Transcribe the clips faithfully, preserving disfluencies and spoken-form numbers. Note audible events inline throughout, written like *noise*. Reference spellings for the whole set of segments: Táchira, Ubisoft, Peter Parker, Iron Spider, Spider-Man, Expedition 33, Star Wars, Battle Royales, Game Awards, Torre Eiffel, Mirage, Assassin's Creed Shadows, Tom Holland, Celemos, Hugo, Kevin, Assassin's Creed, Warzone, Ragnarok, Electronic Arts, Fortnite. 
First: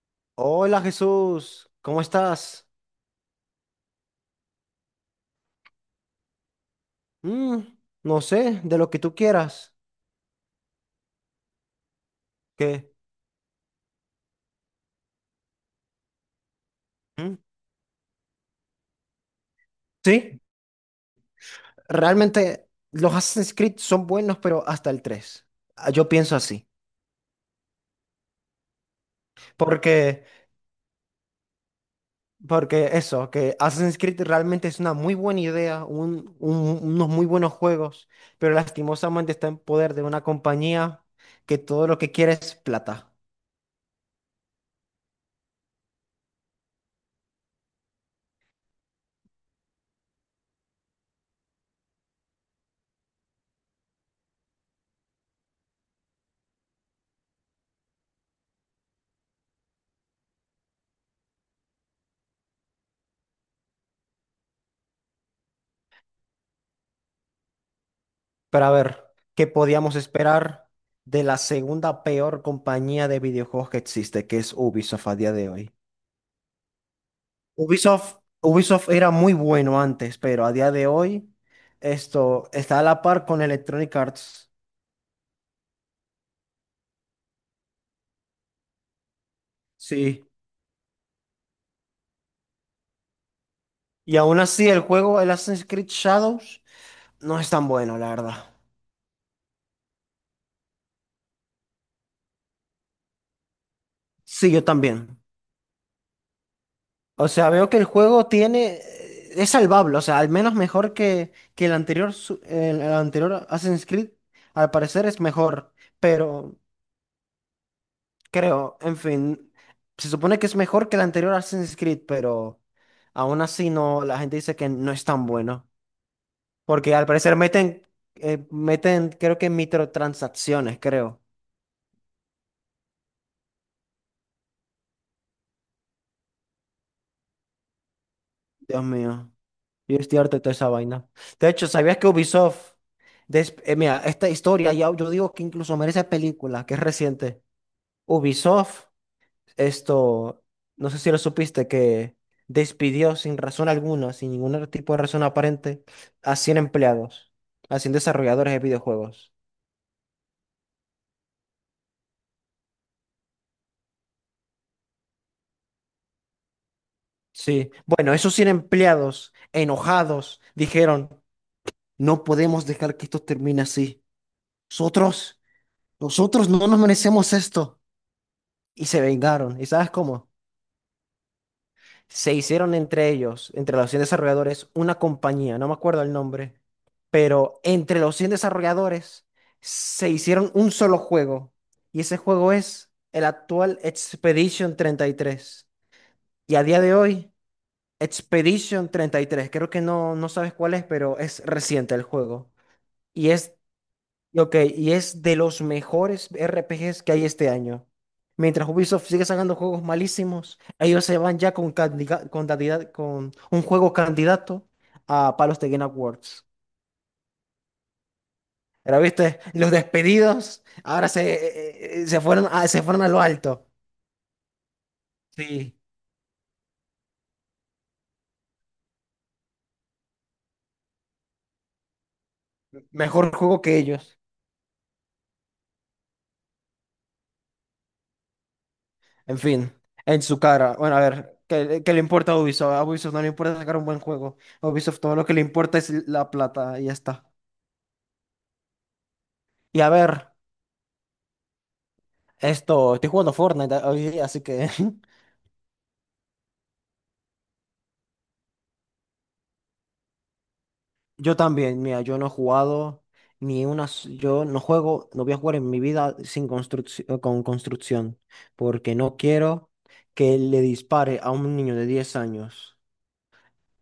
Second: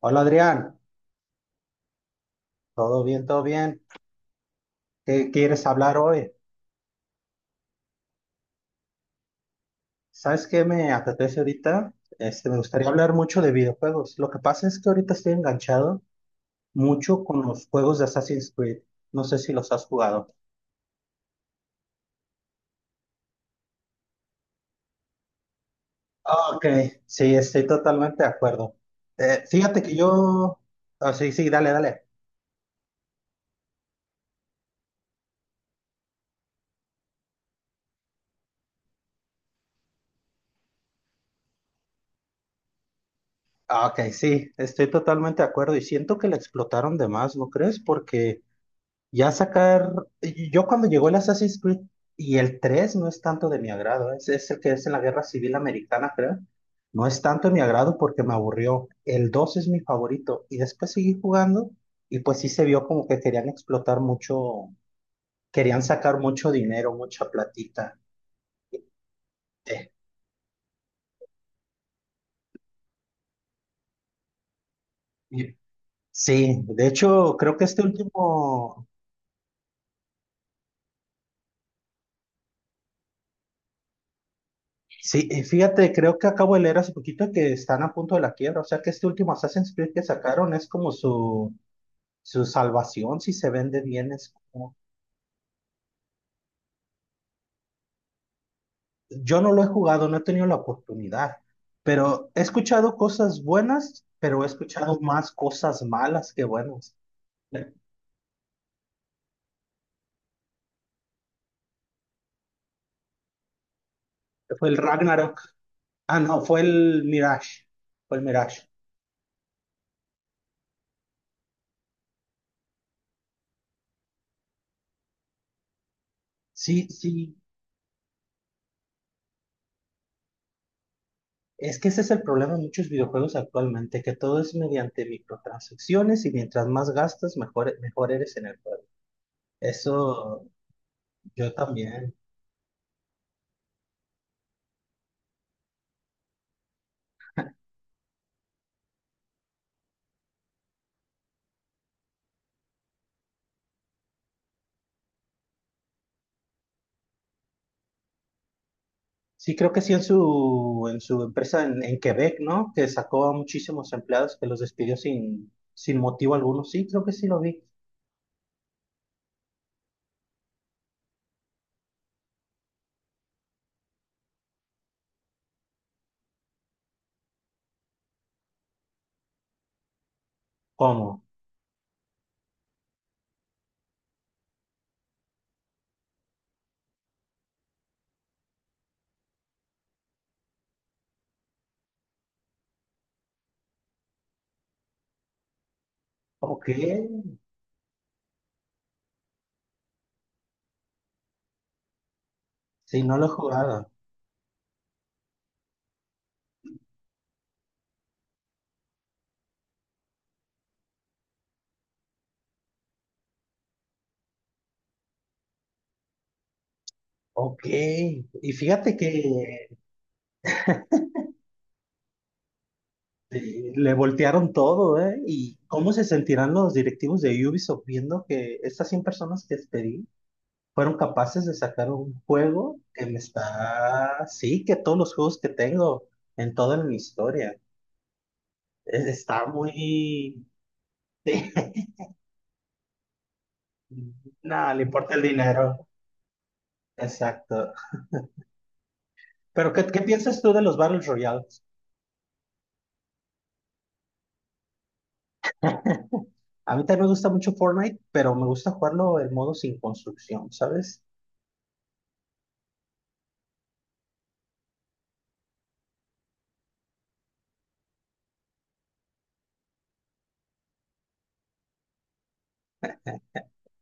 Hola Adrián, Hola Jesús, ¿cómo estás? todo bien, todo bien. ¿Qué quieres hablar hoy? Mm, no sé, de lo que tú quieras. ¿Sabes qué me apetece ahorita? Este, me gustaría ¿Qué? hablar mucho de videojuegos. Lo que pasa es que ahorita estoy enganchado mucho Mm, con los juegos de Assassin's Creed. No sé si los has jugado. sí, realmente los Assassin's Creed son buenos, pero hasta el tres. Ah, yo pienso Ah, ok, así. sí, estoy totalmente de acuerdo. Eh, fíjate que Porque, yo... ah, sí, sí, dale, dale. porque eso, que Assassin's Creed realmente es una muy buena idea, un- un- unos muy buenos juegos, pero lastimosamente está en poder de una compañía que todo lo que quiere es plata. Ah, ok, sí, estoy totalmente de acuerdo y siento que la explotaron de más, ¿no crees? Porque... Ya sacar, yo cuando llegó el Assassin's Creed y el tres no es tanto de mi agrado, es, es el que es en la Guerra Civil Americana, creo. No es tanto de mi agrado porque me aburrió. El dos es mi favorito y después seguí jugando y pues sí se vio como que querían explotar mucho, querían sacar mucho dinero, mucha platita. Pero a ver, ¿qué Eh, podíamos esperar de la segunda peor compañía de videojuegos que existe, que es Ubisoft a día de y- hoy? sí, de hecho creo que este Ubisoft, último, Ubisoft era muy bueno antes, pero a día de hoy esto está a la par con Electronic Arts. sí, eh, fíjate, creo que acabo de leer hace poquito que están a punto de la quiebra, o sea que este último Assassin's Creed que Sí. sacaron es como su su salvación si se vende bien Y es aún así como... el juego, el Assassin's Creed Shadows, no es tan bueno, la verdad. Yo no lo he jugado, no he tenido la oportunidad, pero he escuchado cosas buenas, pero he Sí, yo escuchado también. más cosas malas que buenas. O sea, veo que el juego tiene... Es salvable, o sea, al menos mejor que, que el anterior, su- el, el anterior Assassin's Creed, Fue al el parecer es Ragnarok. mejor, Ah, no, pero fue el Mirage. Fue el Mirage. creo, en fin, se supone que es mejor que el anterior Assassin's Creed, pero aún así no, la gente dice que no es tan bueno, Sí, porque al sí. parecer meten, eh, meten, creo que microtransacciones, creo. Es que ese es el problema de muchos videojuegos actualmente, que todo es mediante microtransacciones y mientras más gastas, mejor, mejor eres en el juego. Dios mío. Yo estoy harto de Eso toda esa vaina. De yo hecho, ¿sabías que también. Ubisoft, des- eh, mira, esta historia, ya, yo digo que incluso merece película, que es reciente? Ubisoft, esto, no sé si lo supiste, que despidió sin razón alguna, sin ningún tipo de razón aparente, a cien empleados, a cien desarrolladores de videojuegos. Sí, creo que sí en su, en su empresa en, en Quebec, ¿no? Que sacó a muchísimos empleados que los despidió sin, sin motivo alguno. Sí, creo que sí lo vi. Sí, bueno, esos cien empleados enojados dijeron, no podemos dejar que esto termine así. Nosotros, nosotros no nos merecemos esto. Y se vengaron. ¿Y sabes cómo? ¿Cómo? Se hicieron entre ellos, entre los cien desarrolladores, una compañía, no me acuerdo el nombre, pero entre los cien desarrolladores se hicieron un solo juego. Y ese juego es el actual Expedition treinta y tres. Y tres. Y a Ok. día de hoy, Expedition treinta y tres, creo que no, no sabes cuál es, pero es reciente el juego. Sí, no lo he Y es jugado. Y ok, y es de los mejores R P Gs que hay este año. Mientras Ubisoft sigue sacando juegos malísimos, ellos se van ya con, candida- con, candida- con un juego candidato a Palos de Game Awards. Ok. Y fíjate Pero que viste, los despedidos ahora se, eh, eh, eh, se fueron a, se fueron a lo alto. eh, le voltearon todo, ¿eh? ¿Y Sí, cómo se sentirán los directivos de Ubisoft viendo que estas cien personas que despedí fueron capaces de sacar un juego que me mejor juego que ellos. está... Sí, que todos los juegos que tengo en toda mi historia. Es- En Está muy, fin, en su sí. cara. Bueno, a ver, ¿qué, qué *laughs* le importa a Ubisoft? A Ubisoft no le importa sacar un buen juego. No, A le Ubisoft importa todo el lo que le dinero. importa es la plata y ya está. Exacto. Pero, Y ¿qué, a qué ver. piensas tú de los Battle Royales? Esto, estoy jugando Fortnite hoy día, así que *laughs* A mí también me gusta mucho Fortnite, pero me gusta jugarlo en modo sin construcción, ¿sabes? yo también, mira, yo no he jugado ni una, s- yo no juego, no voy a jugar en mi vida sin construcción, con construcción, porque no quiero que le dispare a un niño de diez años.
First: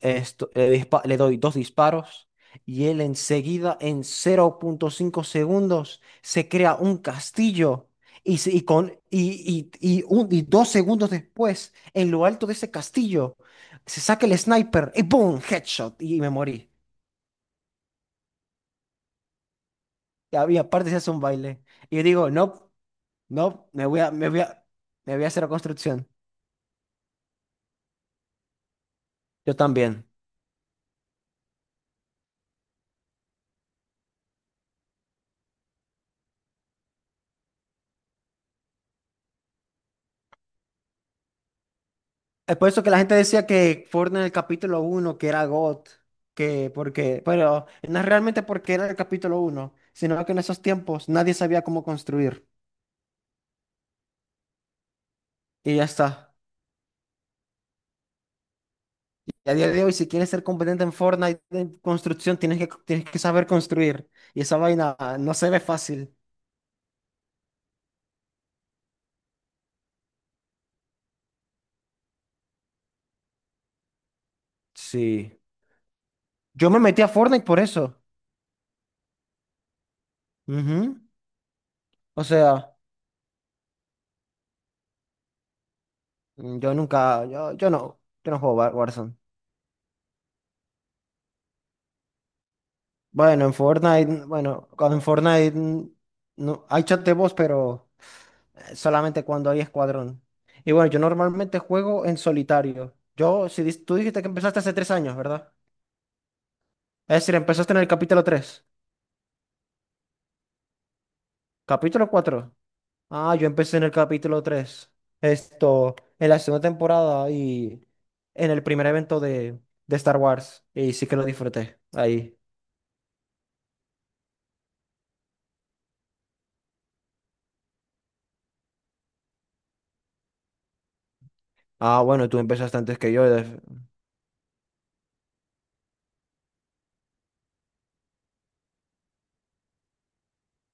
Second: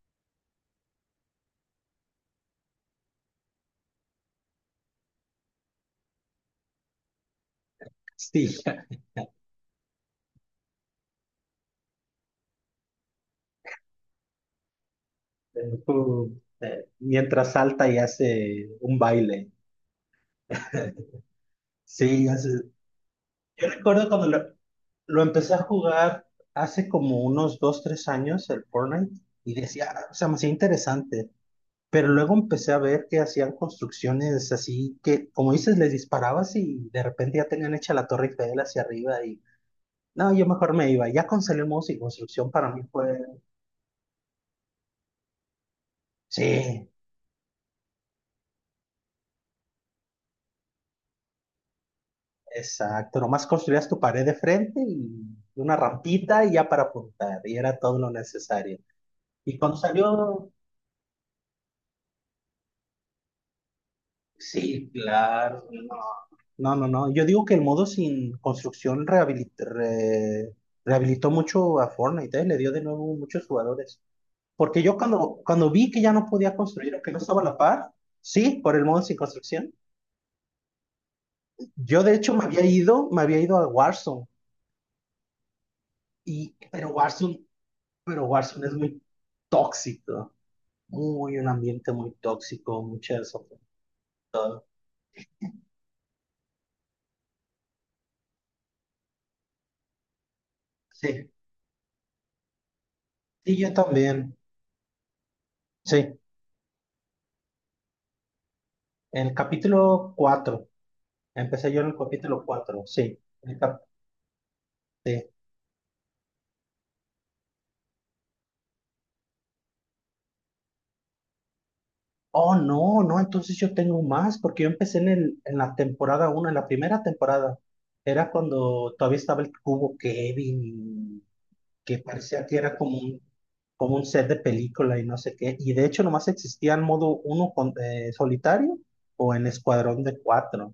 Esto, le, dispa- le doy dos disparos y él enseguida, en cero punto cinco segundos, se crea un castillo. Y, Sí. se- y con, *laughs* y, y, y un- y dos segundos después, en lo alto de ese castillo, se saca el sniper y ¡boom! Eh, Headshot. Y me Tú, morí. Eh, mientras salta y hace un baile. Y había- aparte se hace un baile. *laughs* Y yo Sí, digo, hace- no, Yo no, me voy recuerdo a, cuando me voy lo, a, me lo voy a hacer la empecé a construcción. jugar hace como unos dos, tres años, el Fortnite, y Yo decía, también. "Ah, o sea, me hacía interesante." Pero luego empecé a ver que hacían construcciones así que, como dices, les disparabas y de repente ya tenían hecha la Torre Eiffel hacia arriba y no, yo mejor me iba. Ya con Celemos y construcción Es por para mí eso que la gente fue, decía que Fortnite en el capítulo uno que era got, que sí, porque, pero no es realmente porque era el capítulo uno, sino que en esos tiempos nadie sabía cómo construir. exacto, nomás construías tu pared de frente y una Y ya está. rampita y ya para apuntar y era todo lo necesario. Y a Y día cuando de hoy, si quieres ser salió, competente en Fortnite en construcción, tienes que, tienes que saber construir. Y esa sí, vaina no se ve claro, no, fácil. no, no, no. Yo digo que el modo sin construcción rehabilit- re- rehabilitó mucho a Fortnite, ¿eh? Le dio de nuevo muchos jugadores. Porque yo Sí. cuando, cuando vi que ya no podía Yo me construir, metí a que no estaba Fortnite a la por eso. par, sí, por el modo sin construcción, Ujú. yo de O hecho me había sea, ido, me había ido a Warzone, y, mm, yo pero nunca, Warzone, yo, yo no, pero yo no juego Warzone es War- muy Warzone. tóxico, muy un ambiente muy tóxico, muchas... Bueno, en ofen- Fortnite, bueno, cuando en Fortnite mm, no, hay chat de voz, pero eh, solamente cuando hay escuadrón. Y bueno, yo Sí, normalmente juego en solitario. Yo, y si yo dis- tú dijiste que también, empezaste hace tres años, ¿verdad? sí, Es decir, empezaste en el capítulo tres, el capítulo cuatro empecé yo en el ¿capítulo capítulo cuatro? cuatro sí, Ah, yo el empecé cap- en el capítulo tres, sí. esto, en la segunda temporada y en el primer evento de, de Star Wars. Y sí que lo disfruté ahí. Oh, no, no, entonces yo tengo más, porque yo empecé en el, en la temporada uno en la primera temporada. Era cuando todavía estaba el cubo Kevin, que Ah, bueno, tú parecía que empezaste era como antes que un, yo. def- como un set de película y no sé qué. Y de hecho nomás existía el modo uno con, eh, solitario o en escuadrón de cuatro.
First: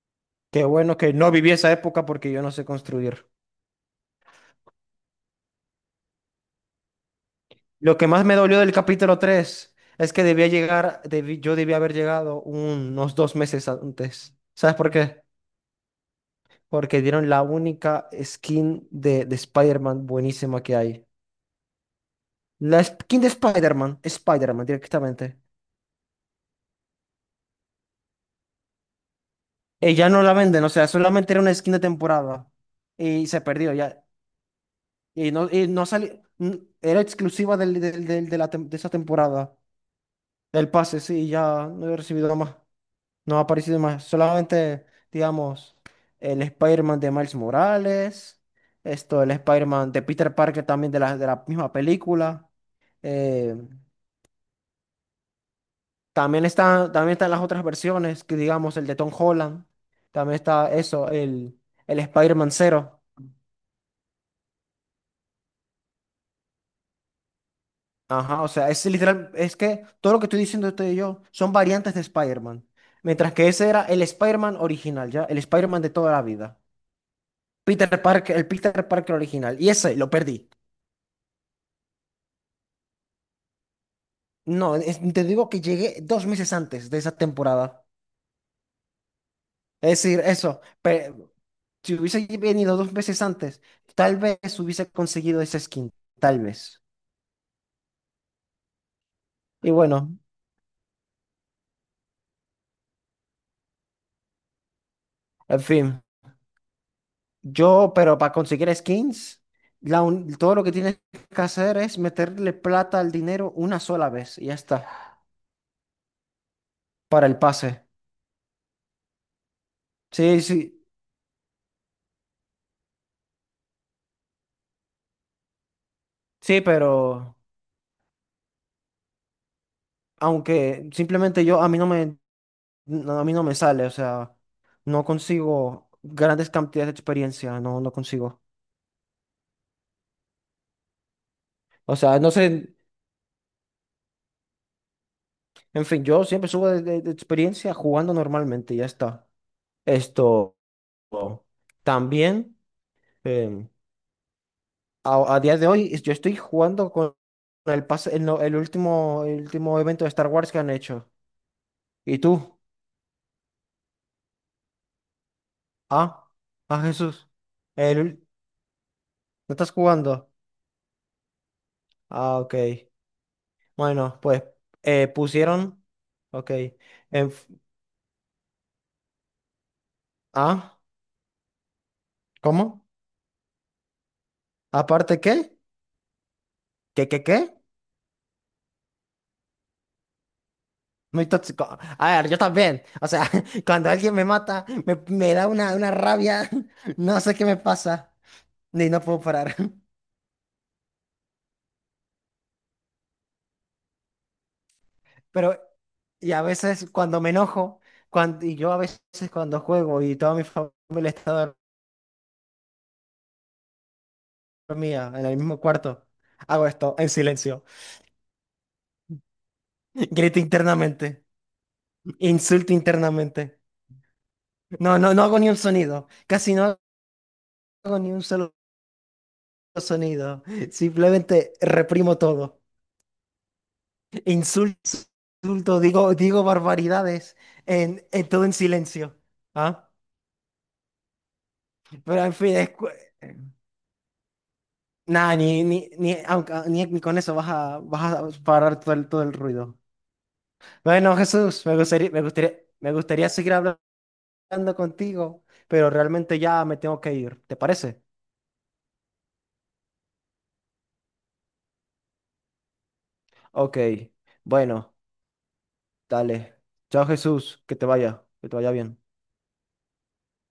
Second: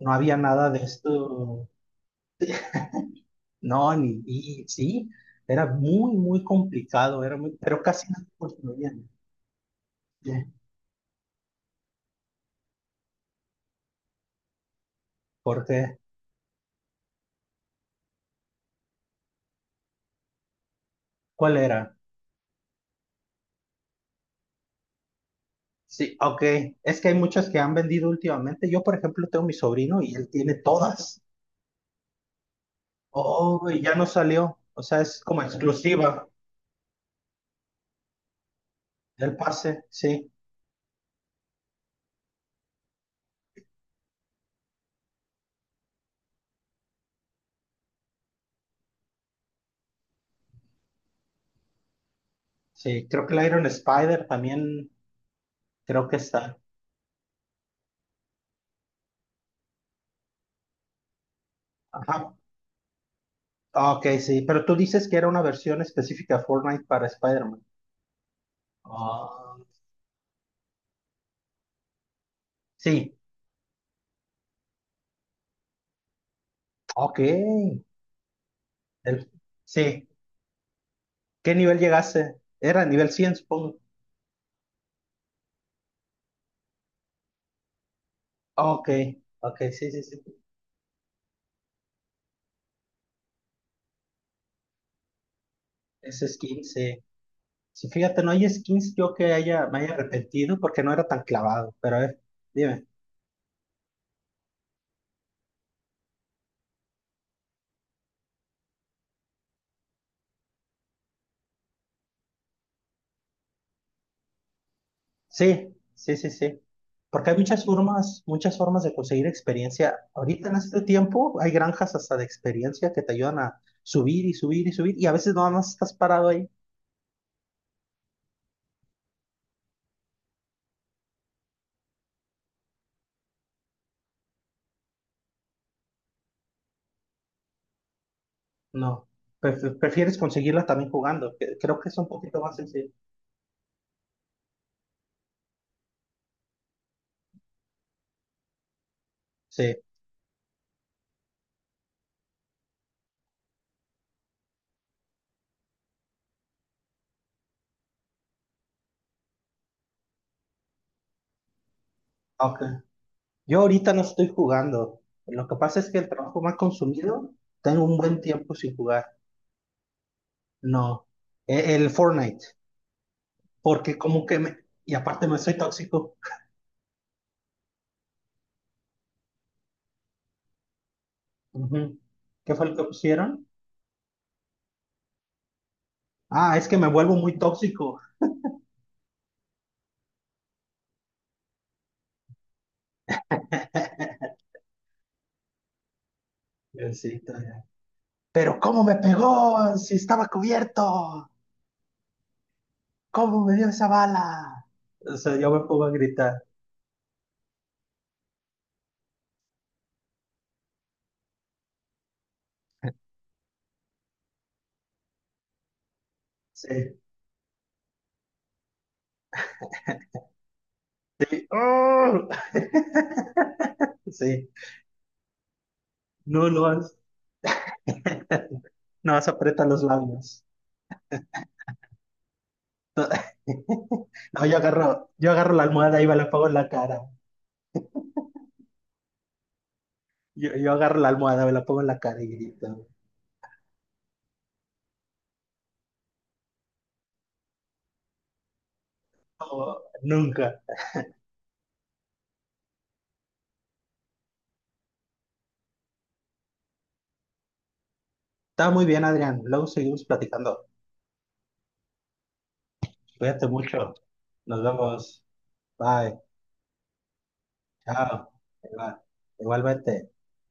No había Qué nada de bueno que no viví esto, esa época, porque yo no sé construir. no, ni, y, sí, era muy, muy complicado, era muy, pero Lo que casi no más se me dolió del construían. capítulo tres es que debía llegar, debí- yo debía haber llegado unos dos meses antes. ¿Sabes por qué? ¿Por qué? Porque dieron la única skin de, de Spider-Man buenísima que hay. ¿Cuál era? La skin de Spider-Man, Spider-Man directamente. Sí, ok. Es que hay muchas que han vendido últimamente. Yo, por ejemplo, tengo mi Y sobrino ya y no él la tiene venden, o sea, todas. solamente era una skin de temporada. Y se Oh, perdió y ya ya. no salió. O sea, es Y como no, y no salió, exclusiva era exclusiva del, del- del- de, la tem- de esa del temporada. pase. Sí, Del pase, sí, ya no he recibido más. No ha aparecido más, solamente, digamos, el Spider-Man de Miles Morales, esto, el Spider-Man de Peter Parker también de la, de la misma película. sí. Creo que la Eh, Iron Spider también creo que también está. está, también están las otras versiones, que digamos, el de Tom Holland, también está eso, el, el Ajá. Spider-Man Zero. Ah, ok, sí. Pero tú dices que era una versión específica de Fortnite para Spider-Man. Ajá, o sea, es literal, es Ah, que todo lo que estoy diciendo usted y yo son variantes de Spider-Man, sí, mientras que ese era el Spider-Man original, ¿ya? El Spider-Man de toda la vida. ok. Peter Parker, el Peter Parker El- original, y ese sí. lo perdí. ¿Qué nivel llegaste? Era nivel cien, supongo. No, es- te digo que llegué dos meses antes de esa temporada. Ok, ok, sí, Es sí, decir, sí. eso, pe- si hubiese venido dos meses antes, tal vez hubiese conseguido esa skin, Ese tal skin, vez. sí. Sí, fíjate, no hay skins yo que haya, Y me haya bueno, arrepentido porque no era tan clavado, pero a ver, dime. en fin, yo, pero para conseguir skins, la un- todo lo que tienes que hacer es meterle plata al dinero una sola vez y ya está, Sí, sí, sí, sí. para Porque hay el muchas pase. formas, muchas formas de conseguir experiencia. Sí, Ahorita en sí, este tiempo hay granjas hasta de experiencia que te ayudan a subir y subir y subir y a veces nada más estás parado ahí. sí, pero aunque simplemente yo, a mí no me no, a mí no me sale, o sea, no consigo grandes cantidades de experiencia, no, no consigo. No, pref- prefieres conseguirla también jugando. Que- Creo que O es un sea, no poquito más sé, sencillo. en fin, yo siempre subo de, de- de experiencia jugando normalmente, ya está. Sí, Esto también, em, a, a día de hoy, es- yo estoy jugando con el pase, el, no- el último, el último evento de Star Wars que han hecho. ¿Y tú? ok. Yo ahorita no estoy jugando. Lo que pasa es que el Ah, trabajo me ha ah, Jesús. consumido. Tengo un El, buen ul- tiempo sin jugar. ¿no estás jugando? No, e- el Ah, Fortnite, ok. porque Bueno, como que pues me... Y eh, aparte me soy pusieron, tóxico. ok. en- Ah, Ujú. ¿Qué fue lo que ¿cómo? pusieron? ¿Aparte qué? Ah, es que me ¿Qué, vuelvo qué, muy qué? tóxico. Muy tóxico. A ver, yo también. O sea, *laughs* cuando alguien me *laughs* mata, me, me da una, una rabia. Eh, *laughs* Sí, No sé qué me todavía. pasa. Pero ¿cómo Ni me no puedo parar. pegó *laughs* si estaba cubierto? ¿Cómo me dio esa bala? O sea, yo me Pero, pongo a y gritar. a veces cuando me enojo, cuando, y yo a veces cuando juego y toda mi familia está dormida en el mismo cuarto, hago esto Sí. en silencio. *laughs* Grito internamente. ¡Oh! Insulto internamente. *laughs* Sí, No, no, no hago ni un sonido. no Casi lo no has, hago ni un solo *laughs* no vas a apretar los sonido. labios. Simplemente reprimo todo. *laughs* No, yo Insulto, agarro, yo agarro la insulto, almohada y digo, me la digo pongo en la cara. barbaridades en, en todo en silencio. ¿Ah? Yo, yo agarro la almohada, me la pongo en la cara Pero y en fin, es grito. cu- nada, ni, ni, ni, aunque- ni- ni con eso vas a, vas a parar todo el, todo el ruido. "Oh, nunca." Bueno, Jesús, me gustaría, me gustaría, me gustaría seguir hablando contigo, pero realmente ya me tengo que ir. ¿Te parece? Está muy bien, Adrián. Luego seguimos platicando. Cuídate Ok, mucho. Nos bueno, vemos. Bye. dale. Chao, Jesús, que te Chao. vaya, que te vaya bien. Igual- Igualmente.